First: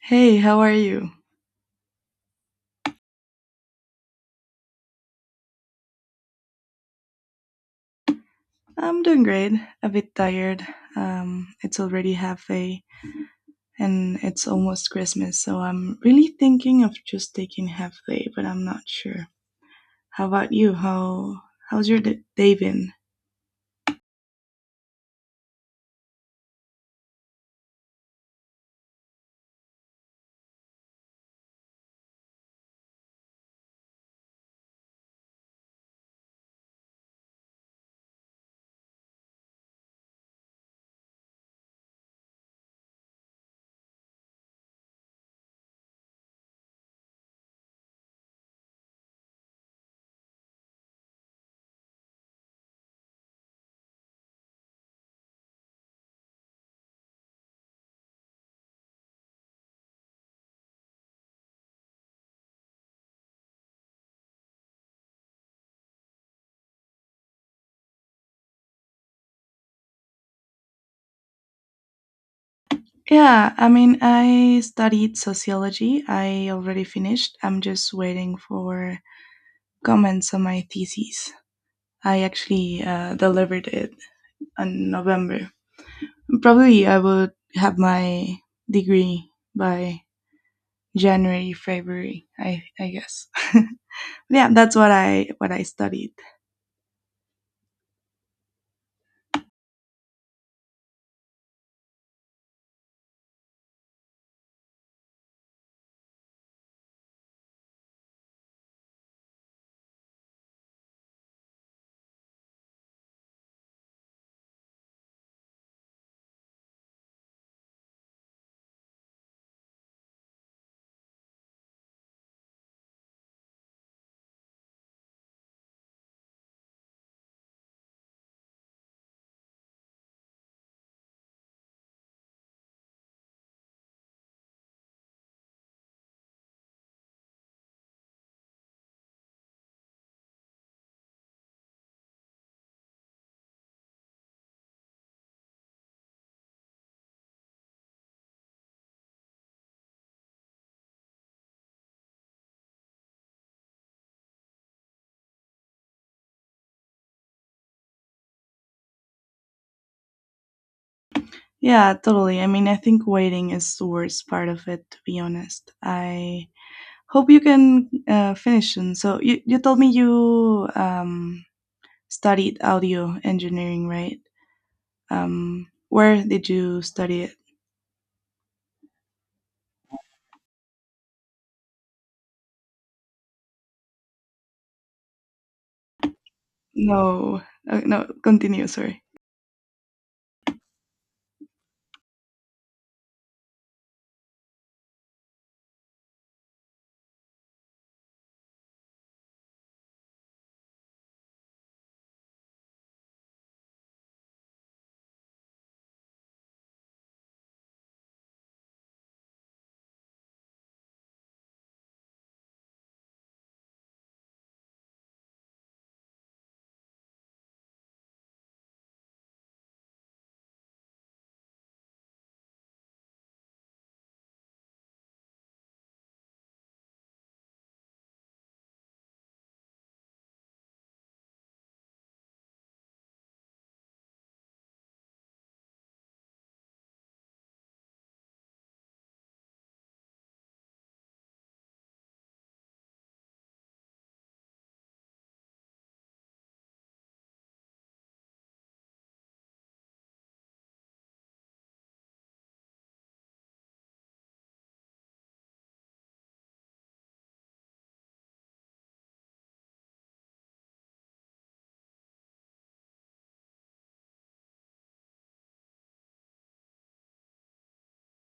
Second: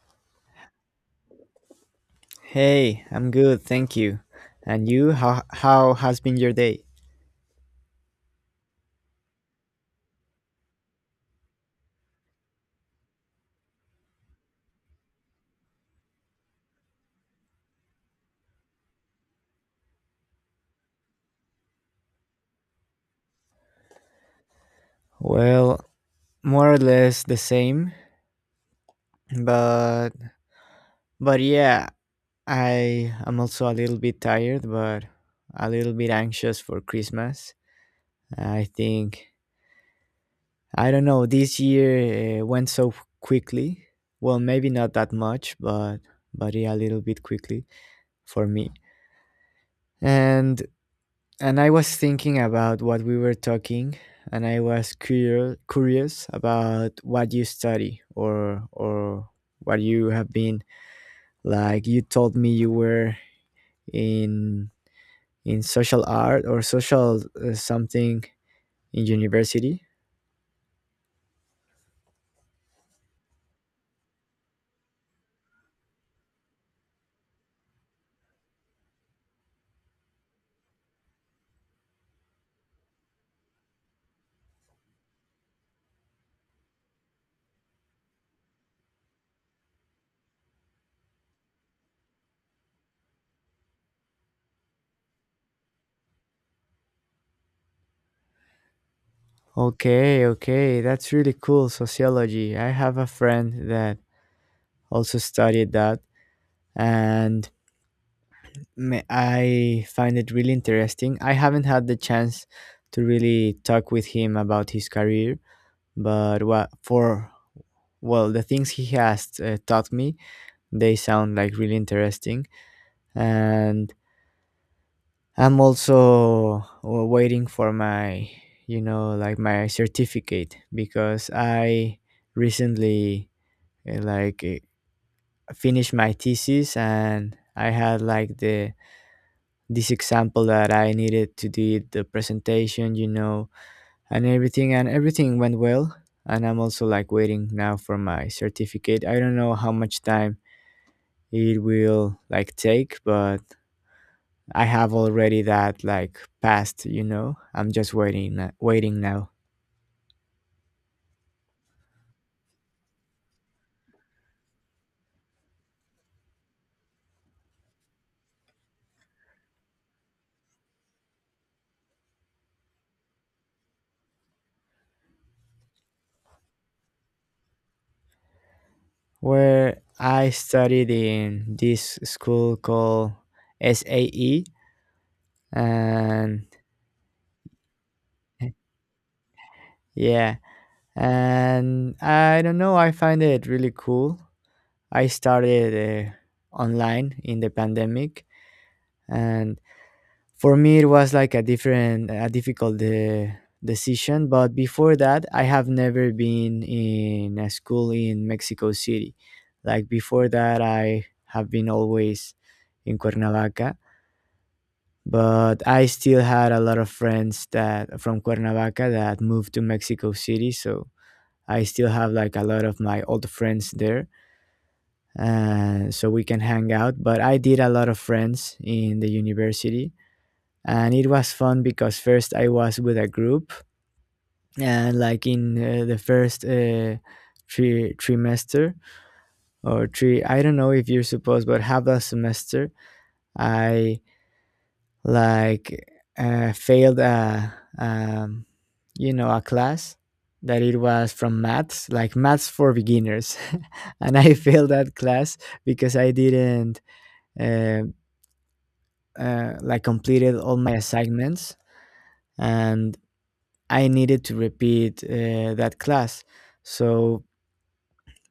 Hey, how are you? Hey, I'm good, thank you. And you, how has been your day? I'm doing great. A bit tired. It's already half day and it's almost Christmas, so I'm really thinking of just taking half day, but I'm not sure. How about you? How's your day been? Well, more or less the same, but but yeah, I am also a little bit tired, but a little bit anxious for Christmas. I think I don't know, this year went so quickly. Well, maybe not that much, but yeah, a little bit quickly for me. And And I was thinking about what we were talking, and I was curious about what you study or what you have been like. You told me you were in in social art or social something in university. Yeah, I mean, I studied sociology. I already finished. I'm just waiting for comments on my thesis. I actually delivered it in November. Probably I would have my degree by January, February, I guess. Yeah, that's what I studied. Okay, okay, that's really cool. Sociology. I have a friend that also studied that, and I find it really interesting. I haven't had the chance to really talk with him about his career, but what for well, the things he has taught me, they sound like really interesting. And I'm also waiting for my, like my certificate because I recently like finished my thesis, and I had like the this example that I needed to do the presentation, and everything went well. And I'm also like waiting now for my certificate. I don't know how much time it will like take, but I have already that like passed. I'm just waiting, waiting now. Yeah, totally. I mean, I think waiting is the worst part of it to be honest. I hope you can finish soon. So you told me you studied audio engineering, right? Um, where did you study it? Where I studied in this school called SAE, and No. No, continue, sorry. yeah, and I don't know, I find it really cool. I started online in the pandemic, and for me it was like a difficult decision. But before that, I have never been in a school in Mexico City. Like before that, I have been always in Cuernavaca. But I still had a lot of friends that from Cuernavaca that moved to Mexico City, so I still have like a lot of my old friends there. So we can hang out. But I did a lot of friends in the university. And it was fun because first I was with a group, and like in the first trimester or three, I don't know if you're supposed, but half a semester, I like failed um, a class that it was from maths, like maths for beginners, and I failed that class because I didn't uh, like completed all my assignments, and I needed to repeat that class. So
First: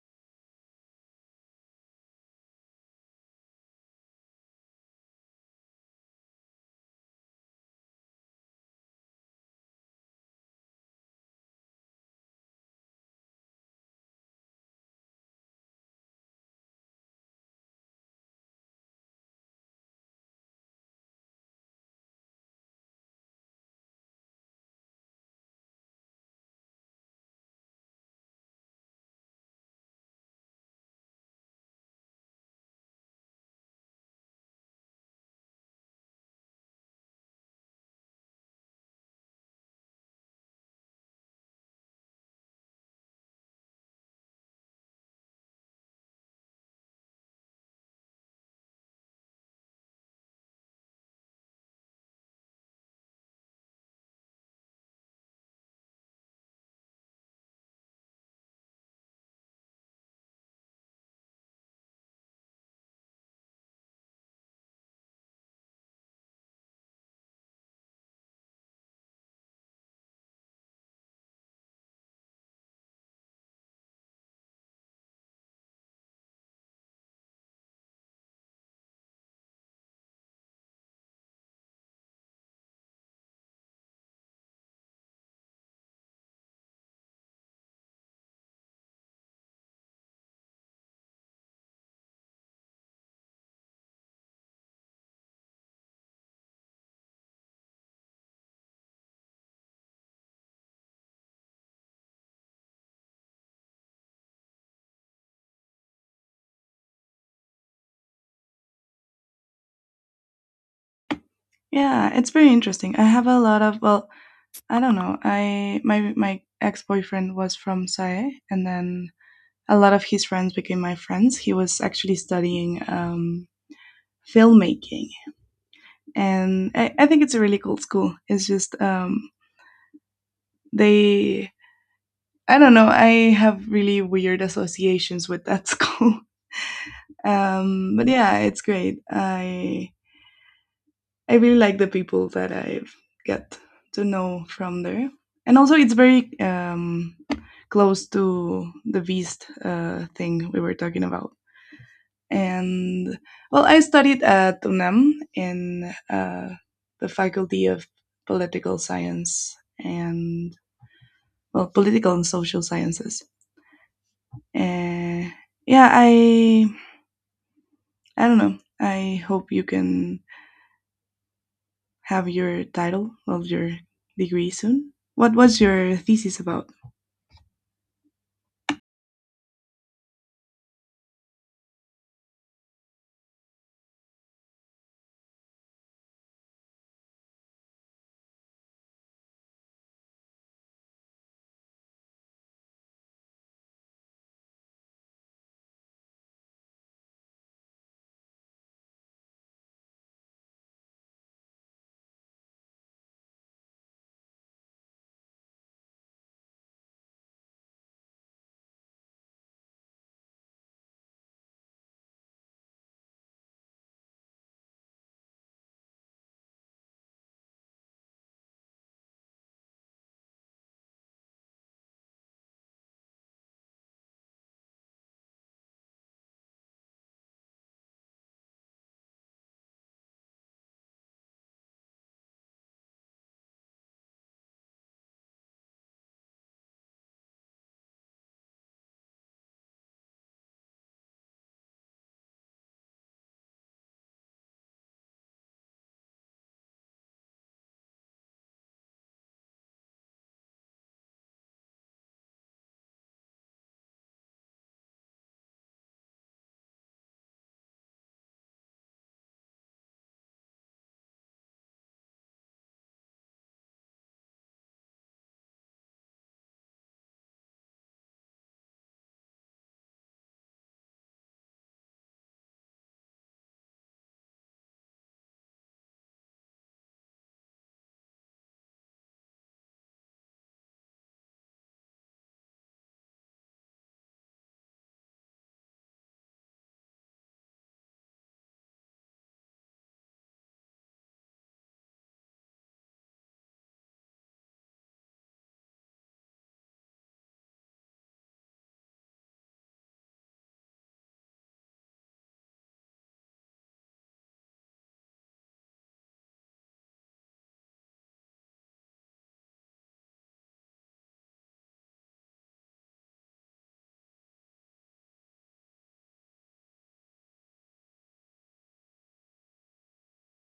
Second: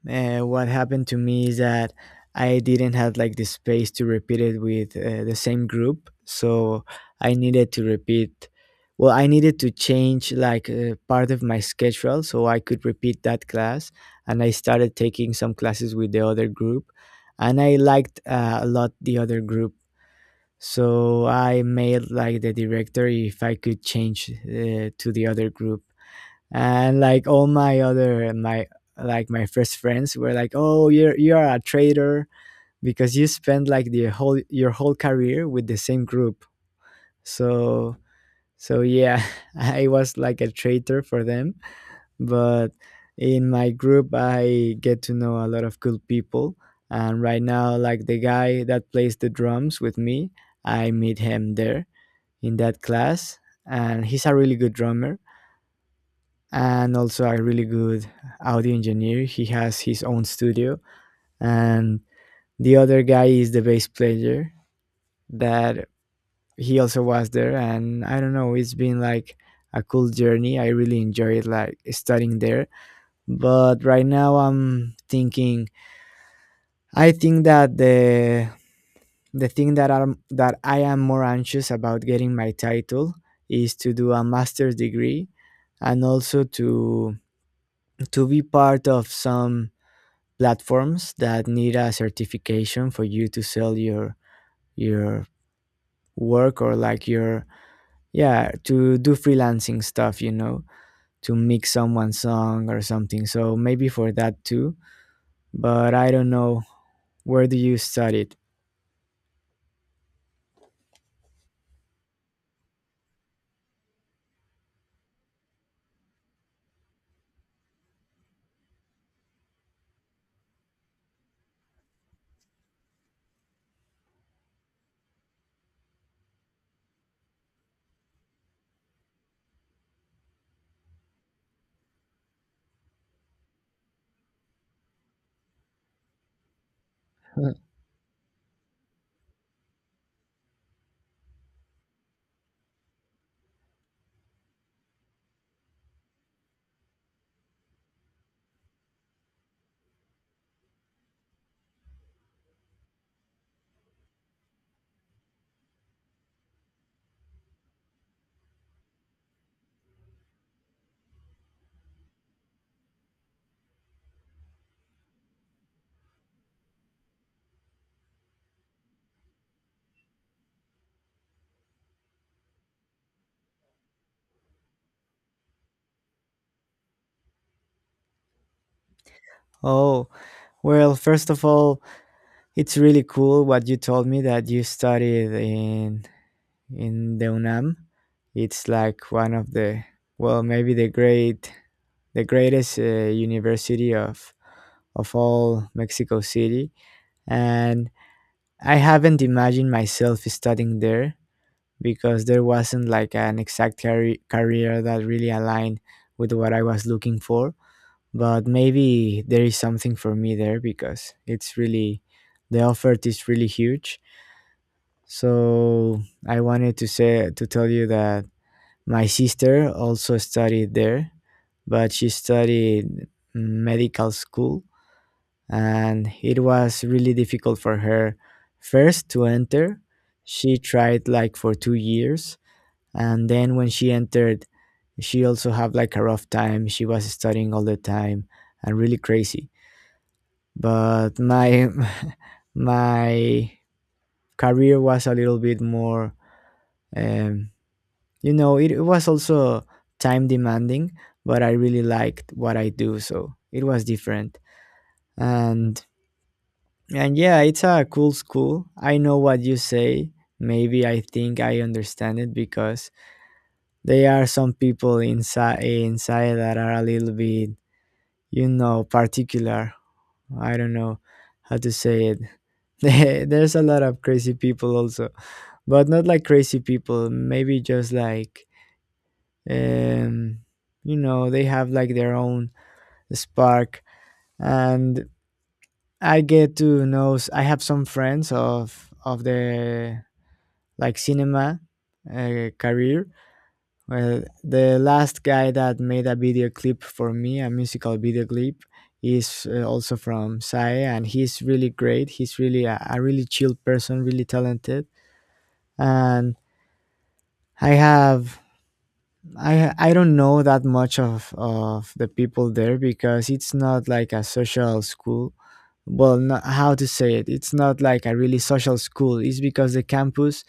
what happened to me is that I didn't have like the space to repeat it with the same group. So I needed to repeat. Well, I needed to change like part of my schedule so I could repeat that class. And I started taking some classes with the other group, and I liked a lot the other group, so I made like the director if I could change to the other group, and like all my first friends were like, "Oh, you're a traitor because you spent like the whole your whole career with the same group." So yeah, I was like a traitor for them, but in my group I get to know a lot of cool people, and right now like the guy that plays the drums with me, I meet him there in that class, and he's a really good drummer and also a really good audio engineer. He has his own studio, and the other guy is the bass player that he also was there. And I don't know, it's been like a cool journey. I really enjoyed like studying there. But right now I think that the thing that I am more anxious about getting my title is to do a master's degree, and also to be part of some platforms that need a certification for you to sell your work, or like your yeah, to do freelancing stuff, to mix someone's song or something, so maybe for that too. But I don't know, where do you study it? Yeah, it's very interesting. I have a lot of well, I don't know. I my my ex boyfriend was from SAE, and then a lot of his friends became my friends. He was actually studying filmmaking, and I think it's a really cool school. It's just they. I don't know. I have really weird associations with that school, but yeah, it's great. I really like the people that I get to know from there, and also it's very close to the Beast thing we were talking about. And well, I studied at UNAM in the Faculty of Political Science and well, Political and Social Sciences. Uh, yeah, I don't know. I hope you can have your title of your degree soon. What was your thesis about? Oh, well, first of all, it's really cool what you told me, that you studied in the UNAM. It's like one of the, well, maybe the greatest university of all Mexico City, and I haven't imagined myself studying there because there wasn't like an exact career that really aligned with what I was looking for. But maybe there is something for me there because it's really the offer is really huge. So I wanted to tell you that my sister also studied there, but she studied medical school, and it was really difficult for her first to enter. She tried like for 2 years, and then when she entered she also had like a rough time. She was studying all the time and really crazy. But my my career was a little bit more um, you know, it was also time demanding, but I really liked what I do, so it was different. And and yeah, it's a cool school. I know what you say. Maybe I think I understand it because there are some people inside that are a little bit, particular. I don't know how to say it. There's a lot of crazy people also, but not like crazy people, maybe just like um, they have like their own spark. And I get to know s- I have some friends of the like cinema career. Well, the last guy that made a video clip for me, a musical video clip, is also from SAE, and he's really great. He's really a really chill person, really talented. And I have I don't know that much of the people there because it's not like a social school. Well, not, how to say it? It's not like a really social school. It's because the campus,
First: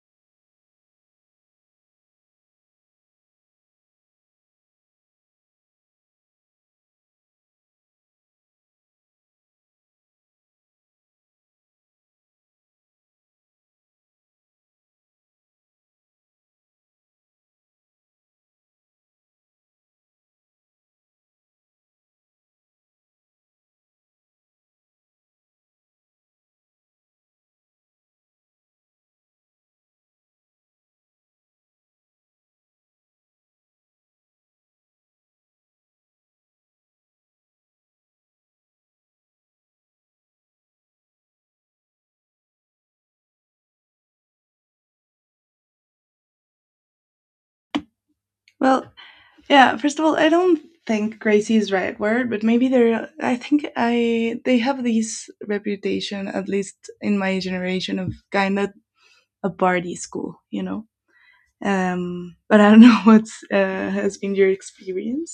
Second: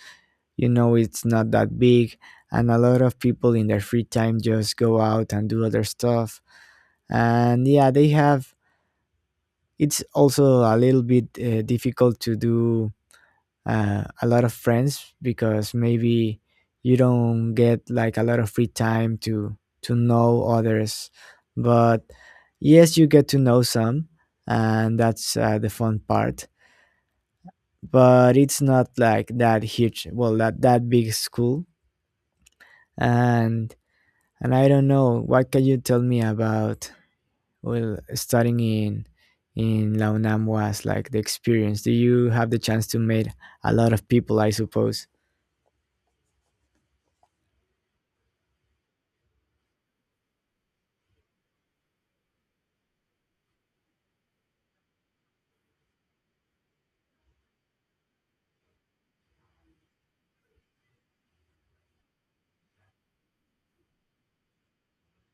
you know, it's not that big, and a lot of people in their free time just go out and do other stuff. And yeah, they have. It's also a little bit difficult to do a lot of friends because maybe you don't get like a lot of free time to know others. But yes, you get to know some, and that's the fun part. But it's not like that huge, well, that big school. And and I don't know, what can you tell me about, well, studying in la UNAM? Was like the experience, do you have the chance to meet a lot of people, I suppose? Well, yeah, first of all, I don't think crazy is right word, but maybe they're I think I they have this reputation, at least in my generation, of kinda a party school, you know? But I don't know what's has been your experience.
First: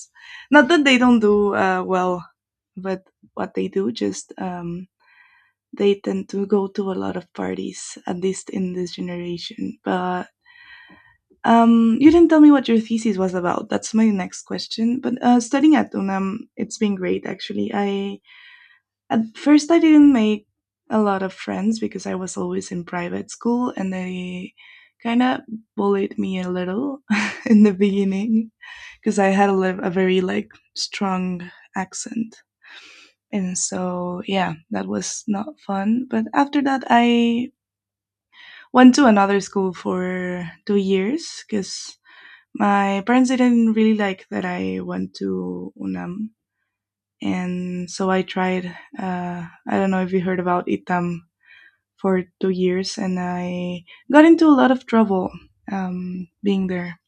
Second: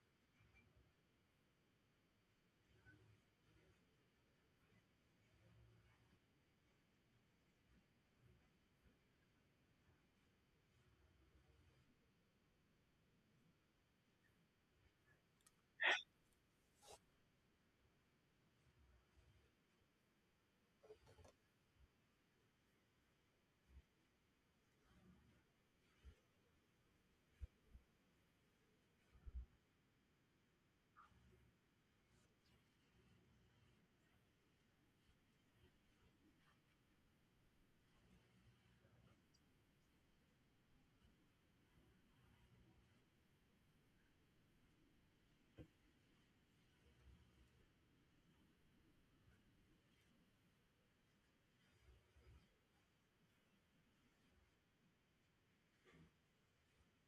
Not that they don't do well, but what they do just they tend to go to a lot of parties, at least in this generation. But you didn't tell me what your thesis was about. That's my next question. But studying at UNAM, it's been great actually. I at first I didn't make a lot of friends because I was always in private school, and they kind of bullied me a little in the beginning because I had a very like strong accent. And so, yeah, that was not fun. But after that, I went to another school for 2 years because my parents didn't really like that I went to UNAM, and so I tried. I don't know if you heard about ITAM for 2 years, and I got into a lot of trouble being there.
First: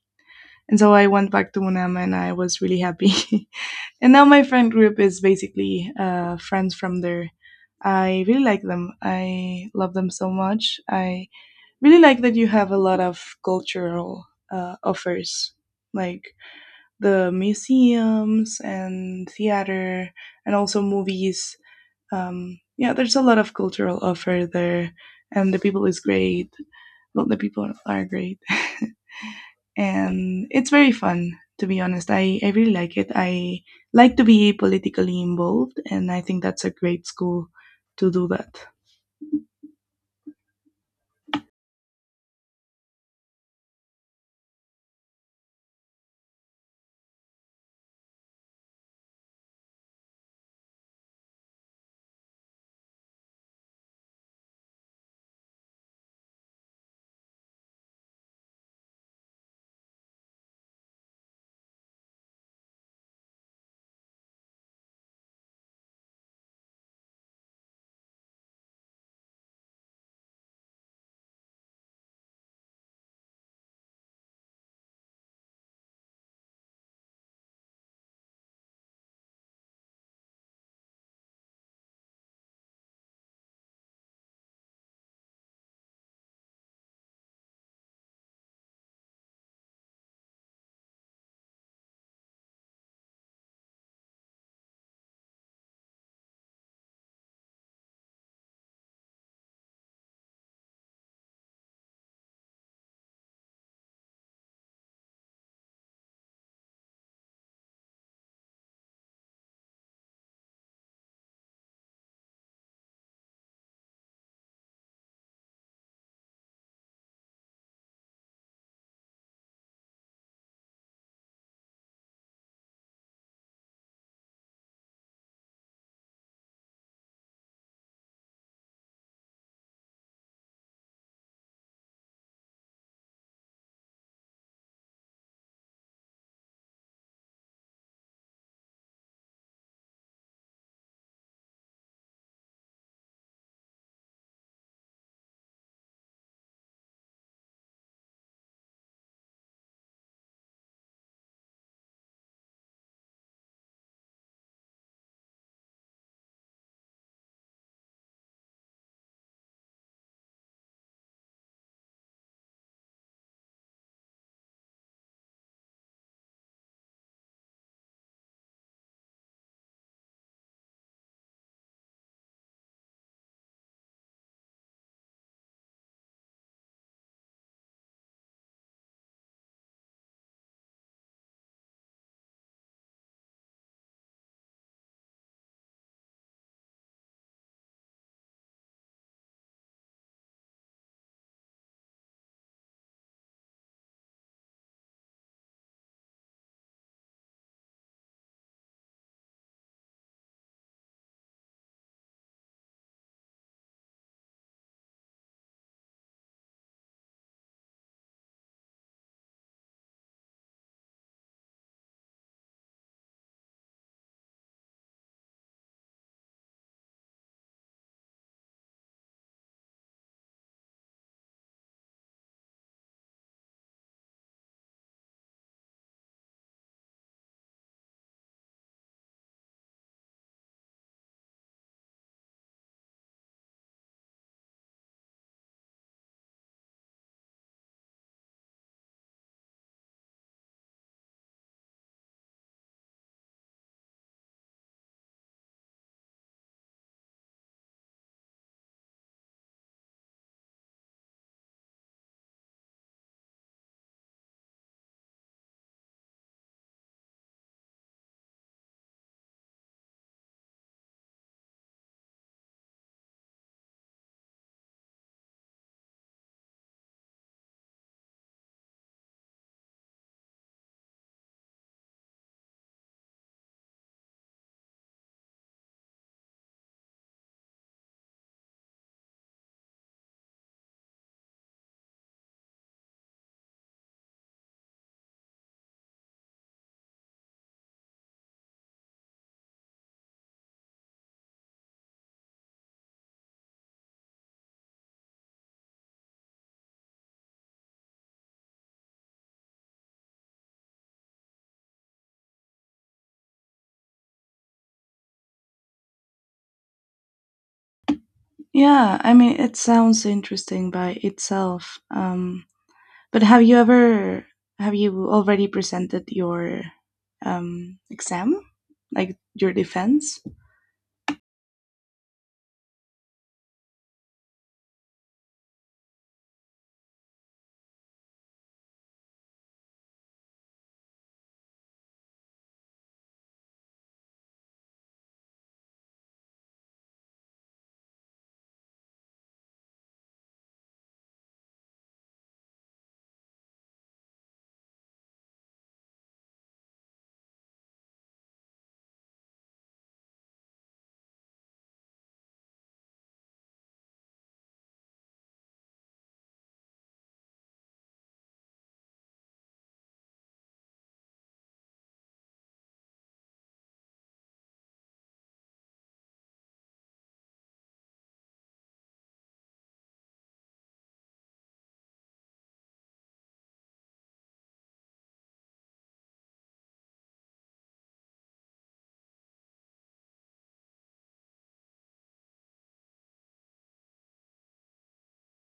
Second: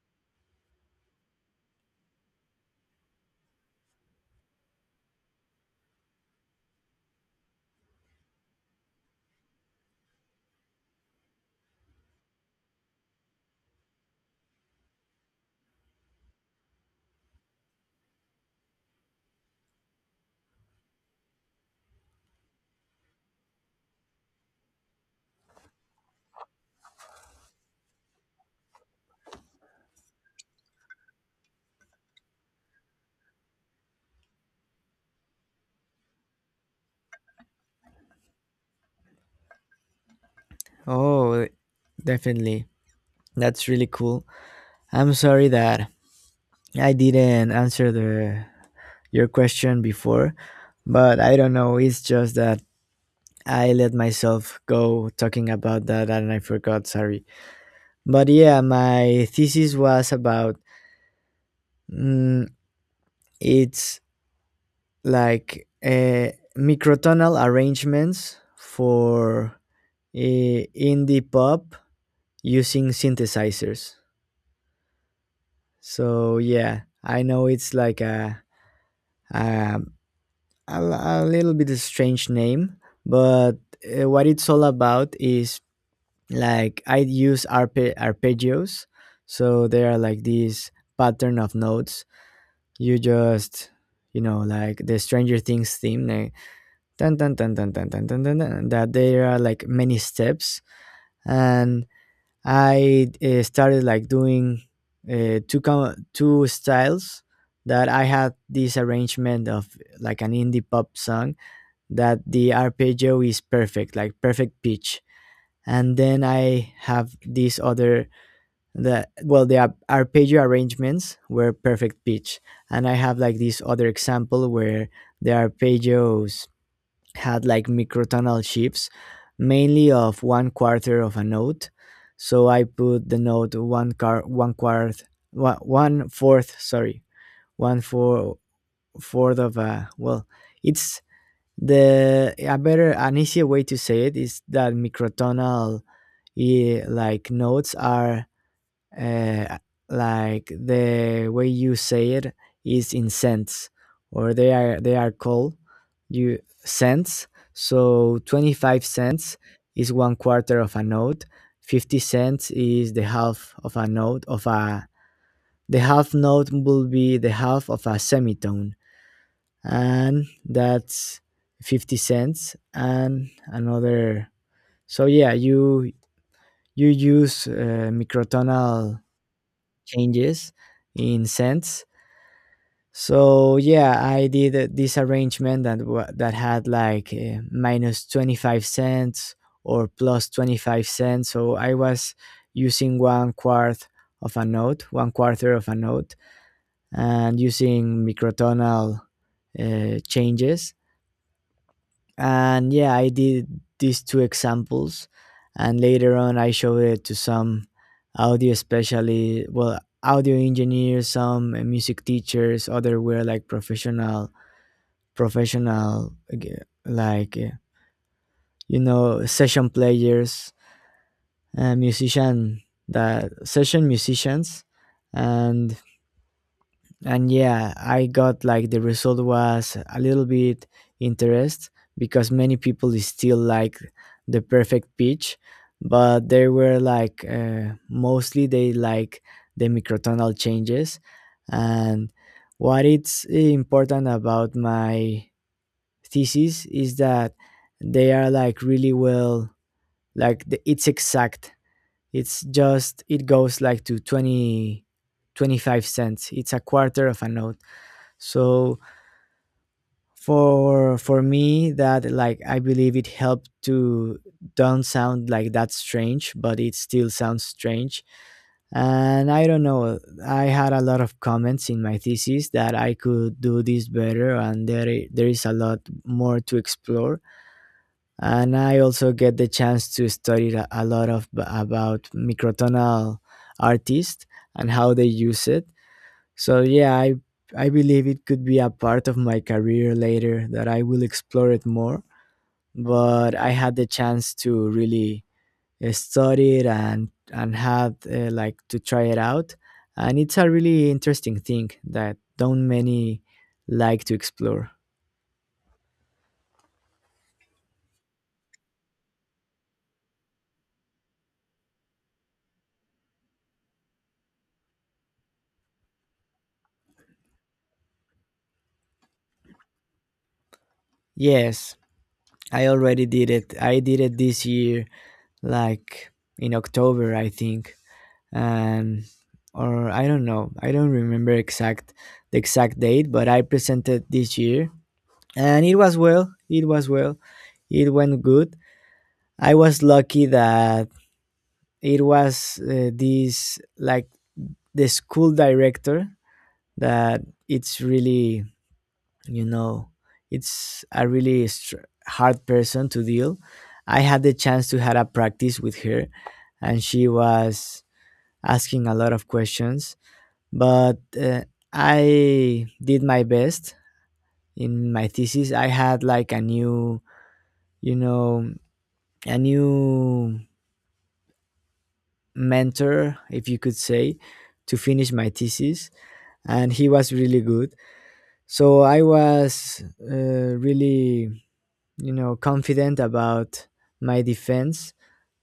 And so I went back to UNAM, and I was really happy. And now my friend group is basically friends from there. I really like them. I love them so much. I really like that you have a lot of cultural offers. Like the museums and theater and also movies. Yeah, there's a lot of cultural offer there, and the people is great. Well, the people are great, and it's very fun. To be honest, I really like it. I like to be politically involved, and I think that's a great school to do that. Oh, definitely. That's really cool. I'm sorry that I didn't answer the your question before, but I don't know, it's just that I let myself go talking about that and I forgot, sorry. But yeah, my thesis was about, mm, it's like microtonal arrangements for indie pop using synthesizers. So yeah, I know it's like Um, a little bit strange name, but what it's all about is like I use arpeggios, so they are like these pattern of notes. You just, like the Stranger Things theme, like, dun, dun, dun, dun, dun, dun, dun, dun, dun, that there are like many steps, and I started like doing two two styles, that I had this arrangement of like an indie pop song, that the arpeggio is perfect, like perfect pitch. And then I have these other, the, well, the arpeggio arrangements were perfect pitch, and I have like this other example where the arpeggios had like microtonal shifts, mainly of one quarter of a note. So I put the note one, one fourth sorry one four fourth of a well it's the a better an easier way to say it is that microtonal, like, notes are, uh, like, the way you say it is in cents, or they are called, you cents. So 25 cents is one quarter of a note. 50 cents is the half of a note, of a the half note will be the half of a semitone, and that's 50 cents and another. So yeah, you use microtonal changes in cents. So yeah, I did this arrangement that that had like, minus 25 cents or plus 25 cents, so I was using one quarter of a note, and using microtonal changes. And yeah, I did these two examples, and later on I showed it to some audio especially well audio engineers, some music teachers, other were like professional, like, you know, session players, musician that session musicians. and and yeah, I got like the result was a little bit interest, because many people is still like the perfect pitch, but they were like, mostly they like the microtonal changes. And what it's important about my thesis is that they are like really well, like it's exact. It's just it goes like to twenty twenty five cents, it's a quarter of a note. So for me that, like, I believe it helped to don't sound like that strange, but it still sounds strange. And I don't know, I had a lot of comments in my thesis that I could do this better, and there is a lot more to explore. And I also get the chance to study a lot of about microtonal artists and how they use it. So yeah, I believe it could be a part of my career later, that I will explore it more. But I had the chance to really, study it, and had, like, to try it out, and it's a really interesting thing that don't many like to explore. Yeah, I mean, it sounds interesting by itself. But have you ever have you already presented your exam, like your defense? Yes, I already did it. I did it this year, like in October, I think. And or I don't know, I don't remember exact the exact date, but I presented this year, and it was it went good. I was lucky that it was, this, like, the school director, that it's really, you know, it's a really hard person to deal. I had the chance to have a practice with her, and she was asking a lot of questions, but I did my best. In my thesis I had, like, a new, you know, a new mentor, if you could say, to finish my thesis. And he was really good, so I was, really, you know, confident about my defense.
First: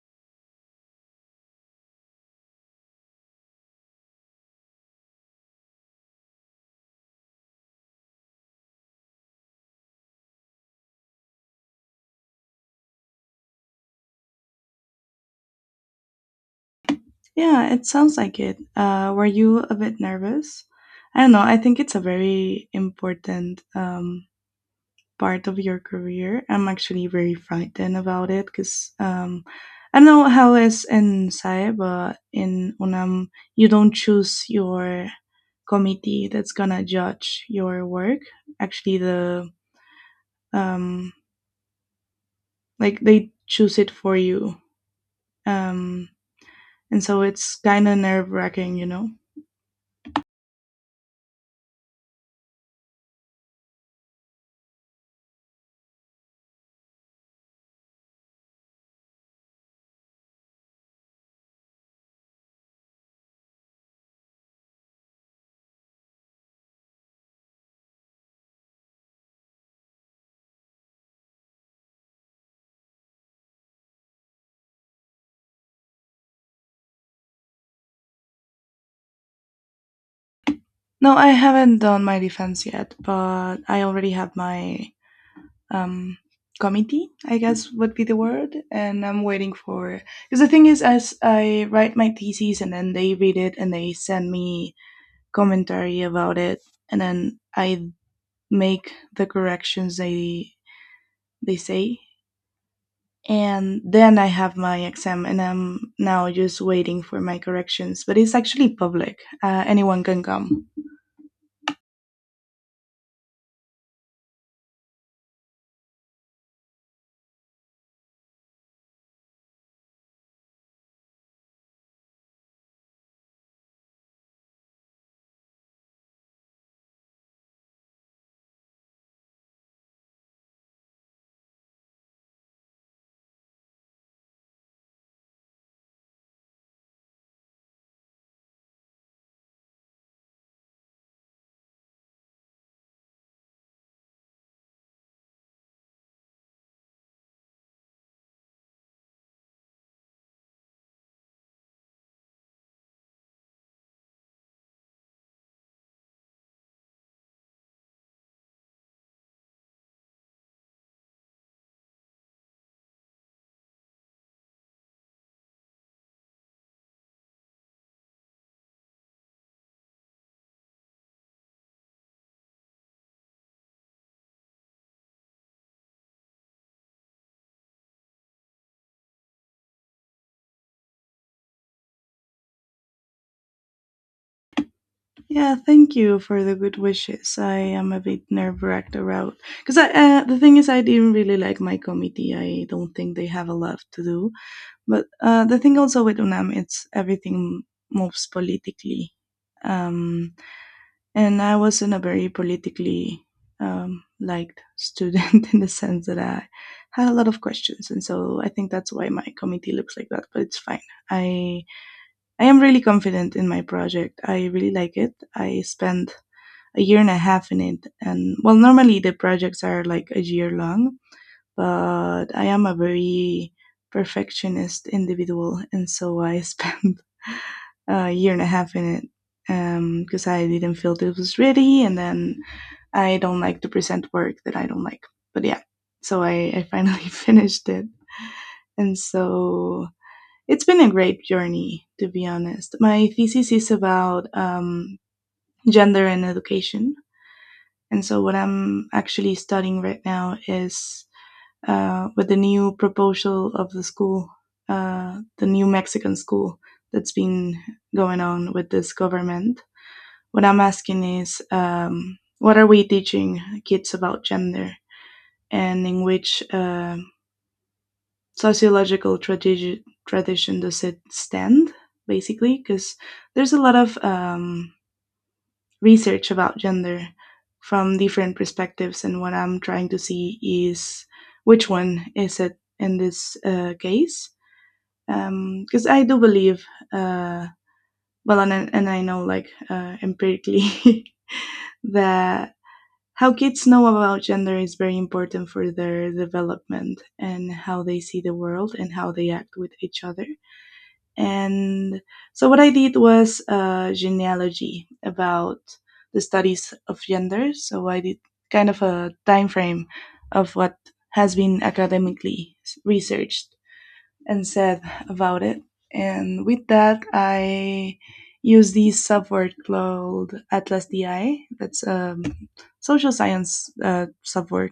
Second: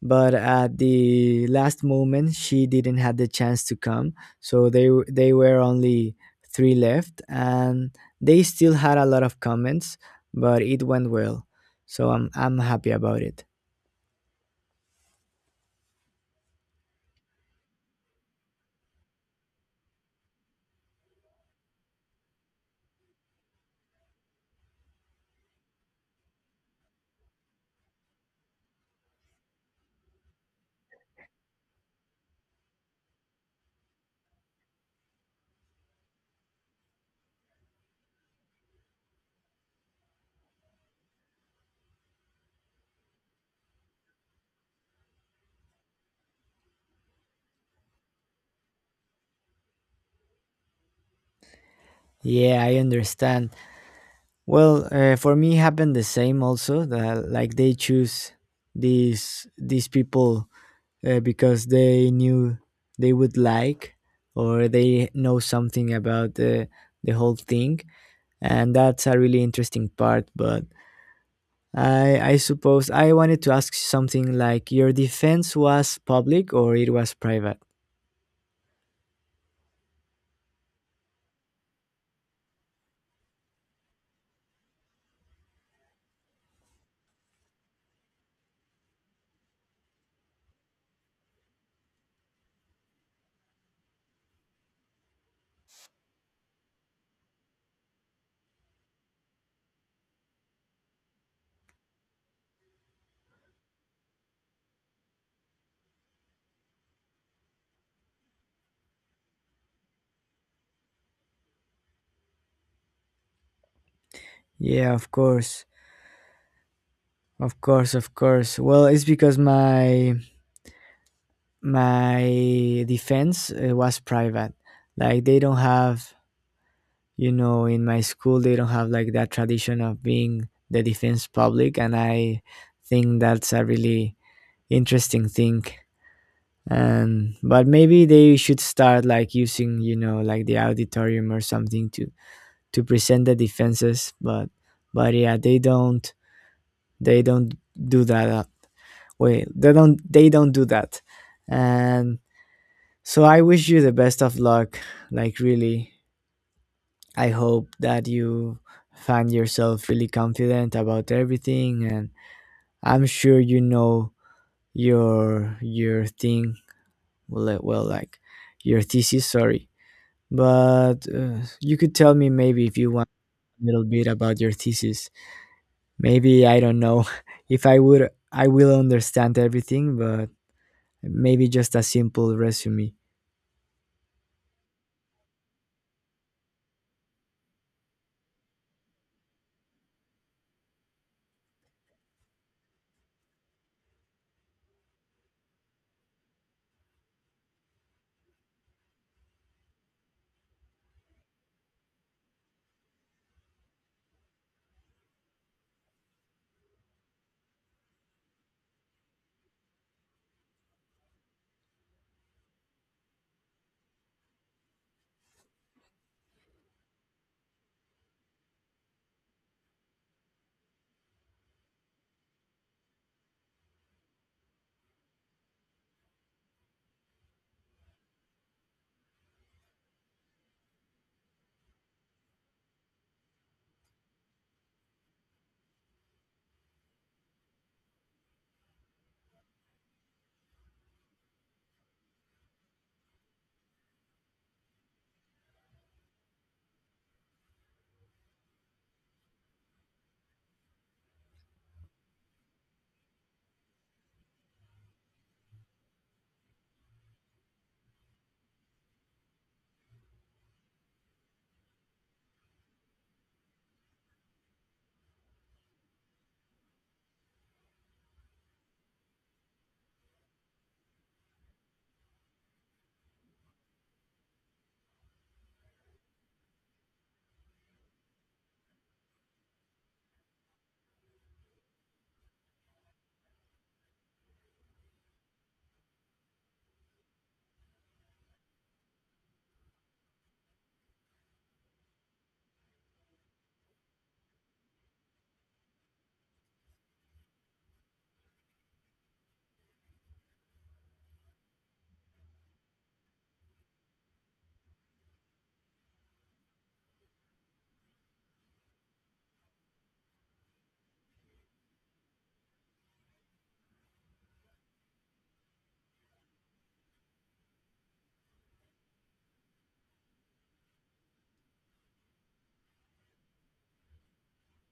But at the last moment she didn't have the chance to come, so they were only three left, and they still had a lot of comments, but it went well. So I'm happy about it. Yeah, it sounds like it. Were you a bit nervous? I don't know. I think it's a very important part of your career. I'm actually very frightened about it because I don't know how it's in SAE, but in UNAM, you don't choose your committee that's gonna judge your work. Actually, the um, like they choose it for you, um, and so it's kind of nerve wracking, you know. Yeah, I understand. Well, for me it happened the same, also, that, like, they choose these people, because they knew they would like, or they know something about the whole thing. And that's a really interesting part, but I suppose I wanted to ask something, like, your defense was public or it was private? No, I haven't done my defense yet, but I already have my um, committee, I guess would be the word. And I'm waiting for because the thing is, as I write my thesis and then they read it and they send me commentary about it, and then I make the corrections they say, and then I have my exam, and I'm now just waiting for my corrections. But it's actually public; anyone can come. Yeah, of course. Of course, of course. Well, it's because my defense, was private. Like, they don't have. You know, in my school, they don't have like that tradition of being the defense public, and I think that's a really interesting thing. And but maybe they should start, like, using, you know, like the auditorium or something to present the defenses. But yeah, they don't do that. Wait, they don't do that. And so I wish you the best of luck. Like, really, I hope that you find yourself really confident about everything, and I'm sure you know your thing, well, like, your thesis, sorry. But you could tell me, maybe, if you want, a little bit about your thesis. Maybe I don't know if I will understand everything, but maybe just a simple resume. Yeah, thank you for the good wishes. I am a bit nerve wracked around because I the thing is I didn't really like my committee. I don't think they have a lot to do. But the thing also with UNAM, it's everything moves politically, um, and I wasn't a very politically liked student in the sense that I had a lot of questions, and so I think that's why my committee looks like that. But it's fine. I I am really confident in my project. I really like it. I spent 1.5 years in it. And well, normally the projects are like a year long, but I am a very perfectionist individual, and so I spent a year and a half in it because I didn't feel it was ready, and then I don't like to present work that I don't like. But yeah, so I finally finished it, and so it's been a great journey to be honest. My thesis is about gender and education, and so, what I'm actually studying right now is with the new proposal of the school, the new Mexican school that's been going on with this government. What I'm asking is, what are we teaching kids about gender, and in which sociological tradition does it stand? Basically, because there's a lot of research about gender from different perspectives, and what I'm trying to see is which one is it in this case? Because I do believe, uh, and I know like empirically that how kids know about gender is very important for their development and how they see the world and how they act with each other. And so what I did was genealogy about the studies of gender. So I did kind of a time frame of what has been academically researched and said about it. And with that, I use this subword called Atlas DI. That's a social science subword.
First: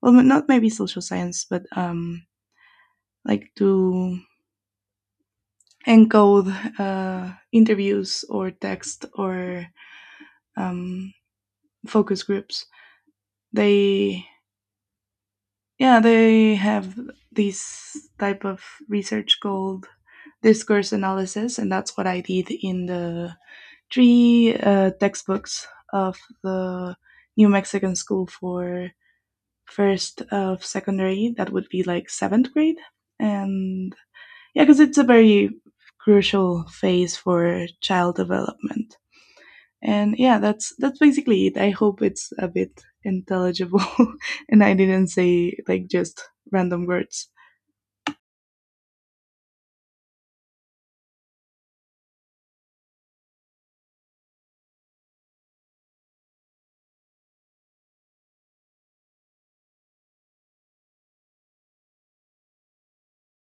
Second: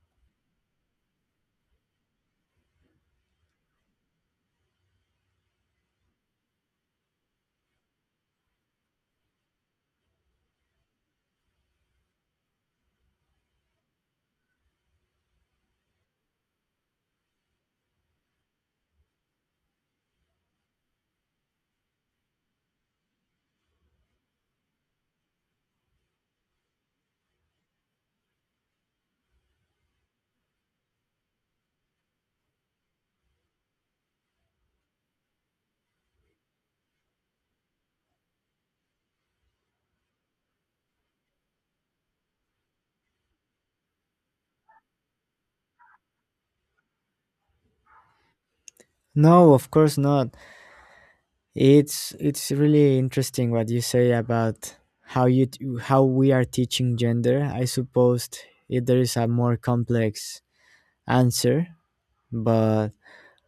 Well, not maybe social science, but like to encode interviews or text or um, focus groups. They yeah they have this type of research called discourse analysis, and that's what I did in the three textbooks of the New Mexican School for first of secondary. That would be like seventh grade, and yeah, because it's a very crucial phase for child development. And yeah, that's basically it. I hope it's a bit intelligible and I didn't say like just random words. No, of course not. It's really interesting what you say about how we are teaching gender. I suppose there is a more complex answer, but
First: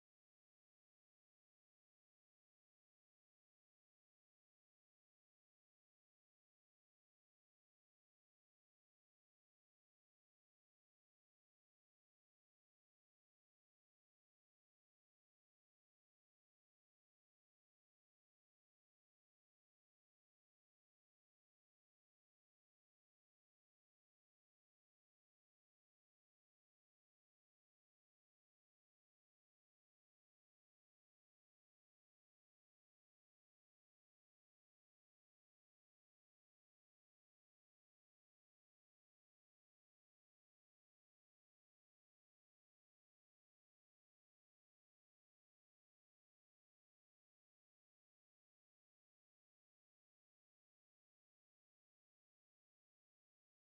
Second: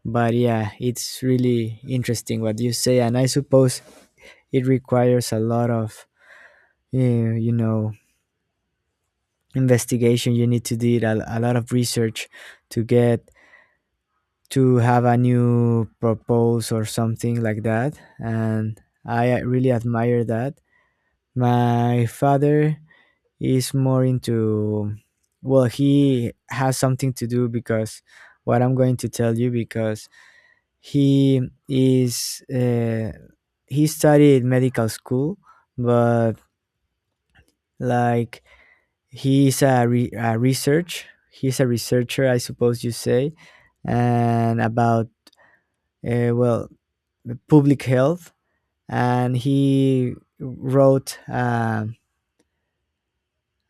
yeah, it's really interesting what you say, and I suppose it requires a lot of, you know, investigation. You need to do a lot of research to get to have a new proposal or something like that, and I really admire that. My father is more into, well, he has something to do because what I'm going to tell you, because he is, uh, he studied medical school, but, like, he's a, re- a research, he's a researcher, I suppose you say, and about, well, public health. And he wrote,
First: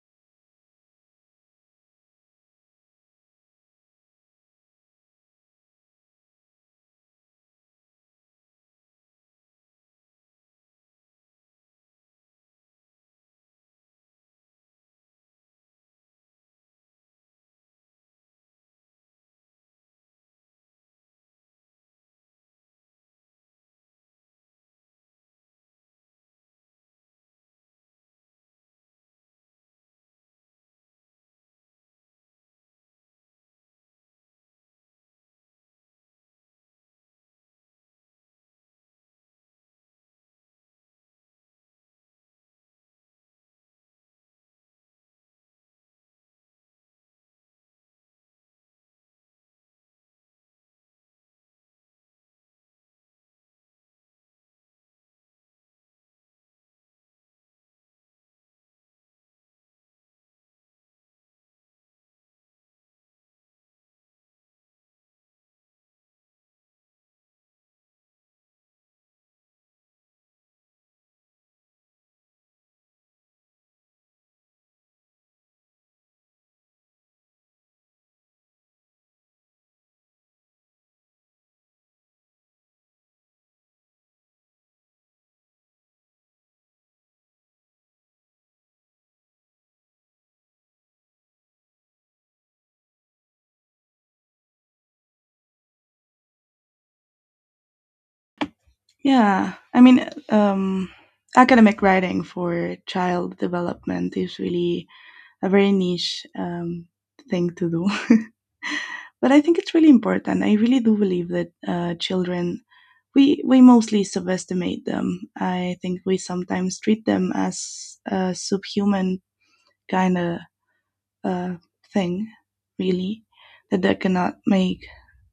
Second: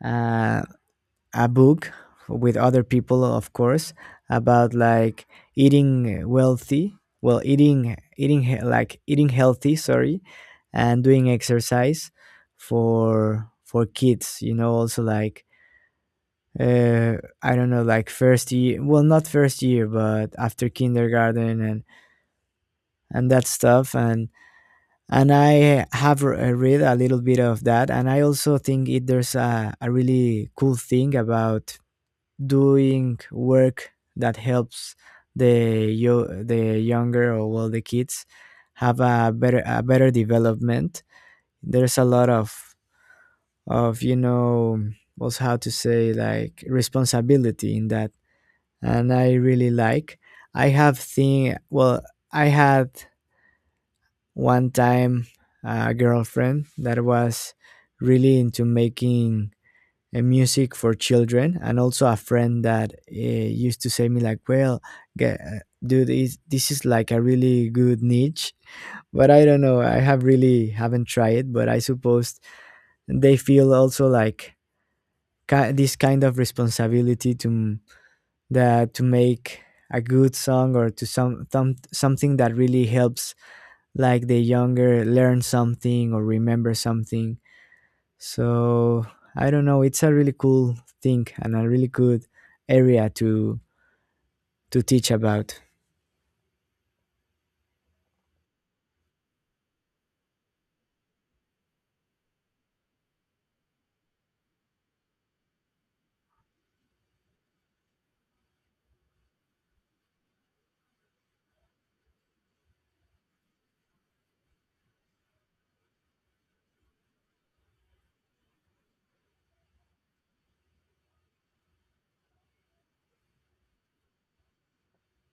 uh, a book, with other people of course, about like eating wealthy well eating eating he- like eating healthy, sorry. And doing exercise for kids, you know, also like, uh I don't know, like first year, well, not first year, but after kindergarten and that stuff. And I have, read a little bit of that, and I also think it there's a really cool thing about doing work that helps the younger, or well the kids, have a better development. There's a lot of you know, what's how to say, like, responsibility in that. And I really like. I have thing well I had one time a girlfriend that was really into making music for children, and also a friend that, used to say me, like, well, dude, this is like a really good niche. But I don't know, I have really haven't tried it, but I suppose they feel also like this kind of responsibility, to m- that to make a good song, or to something that really helps, like, the younger learn something or remember something. So I don't know, it's a really cool thing and a really good area to teach about. Yeah, I mean, academic writing for child development is really a very niche thing to do. But I think it's really important. I really do believe that children, we mostly subestimate them. I think we sometimes treat them as subhuman kind of uh, thing, really, that they cannot make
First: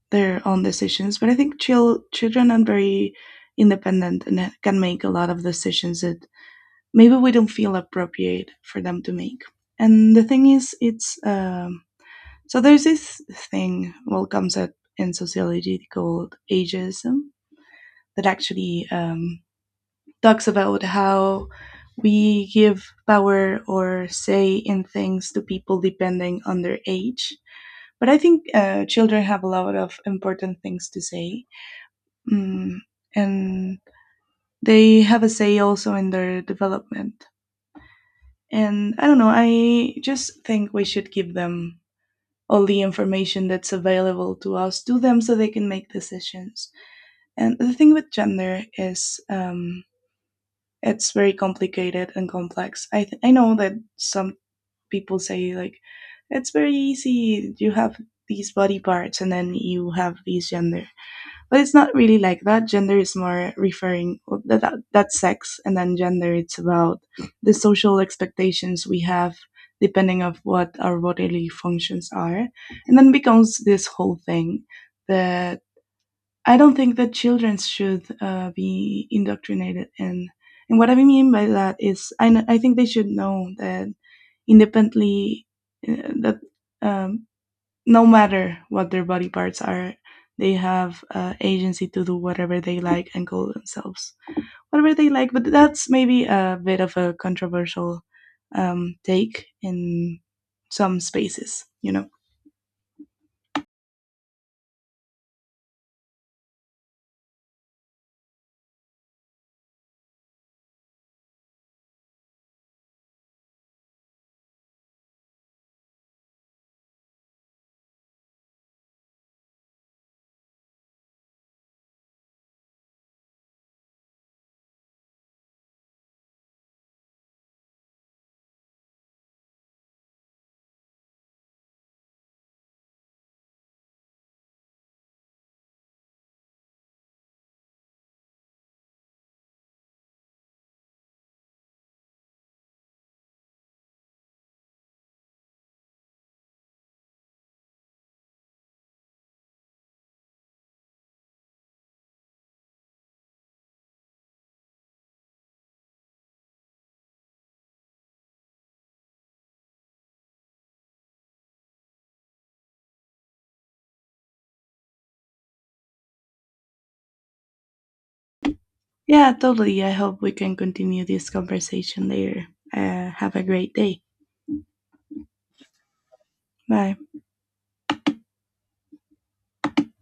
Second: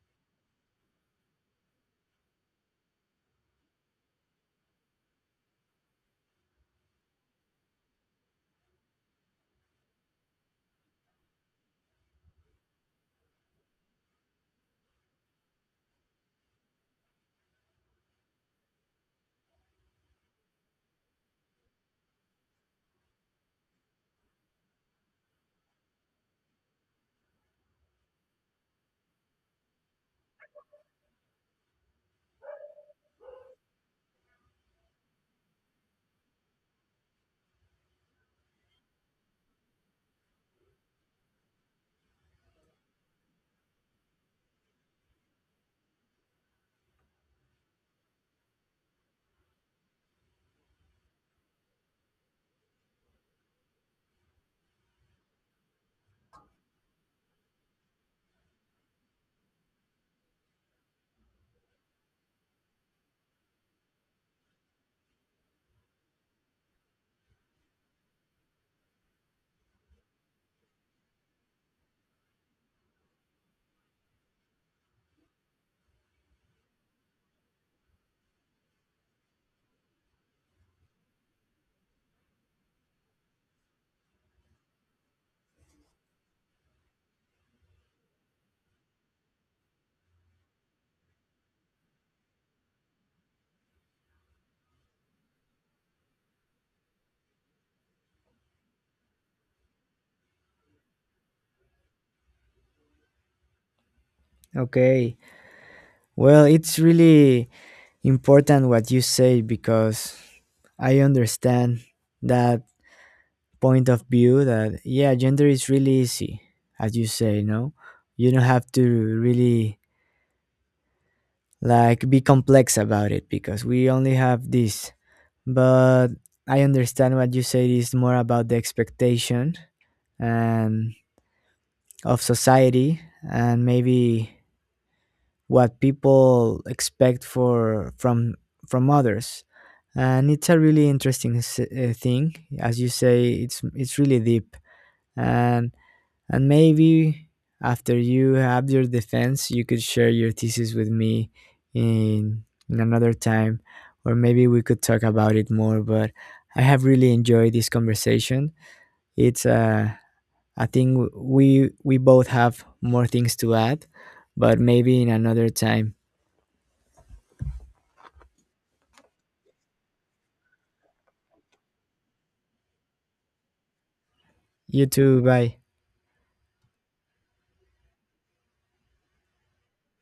their own decisions. But I think children are very independent and can make a lot of decisions that maybe we don't feel appropriate for them to make. And the thing is, it's so there's this thing, well, comes up in sociology called ageism that actually talks about how we give power or say in things to people depending on their age, but I think children have a lot of important things to say, mm, and they have a say also in their development. And I don't know, I just think we should give them all the information that's available to us to them so they can make decisions. And the thing with gender is it's very complicated and complex. I know that some people say, like, it's very easy, you have these body parts and then you have these gender, but it's not really like that. Gender is more referring well, that's sex, and then gender it's about the social expectations we have depending of what our bodily functions are, and then becomes this whole thing that I don't think that children should be indoctrinated in. And what I mean by that is, I think they should know that independently that um, no matter what their body parts are, they have agency to do whatever they like and call themselves whatever they like. But that's maybe a bit of a controversial take in some spaces, you know. Okay, well, it's really important what you say, because I understand that point of view, that, yeah, gender is really easy, as you say. No, you don't have to really, like, be complex about it because we only have this. But I understand what you say is more about the expectation, and of society, and maybe what people expect for from others. And it's a really interesting, thing. As you say, it's really deep. And and maybe after you have your defense, you could share your thesis with me in in another time, or maybe we could talk about it more, but I have really enjoyed this conversation. It's I think we both have more things to add, but maybe in another time. Yeah, totally. I hope we can continue this conversation later. Have a great day. You too. Bye. Bye.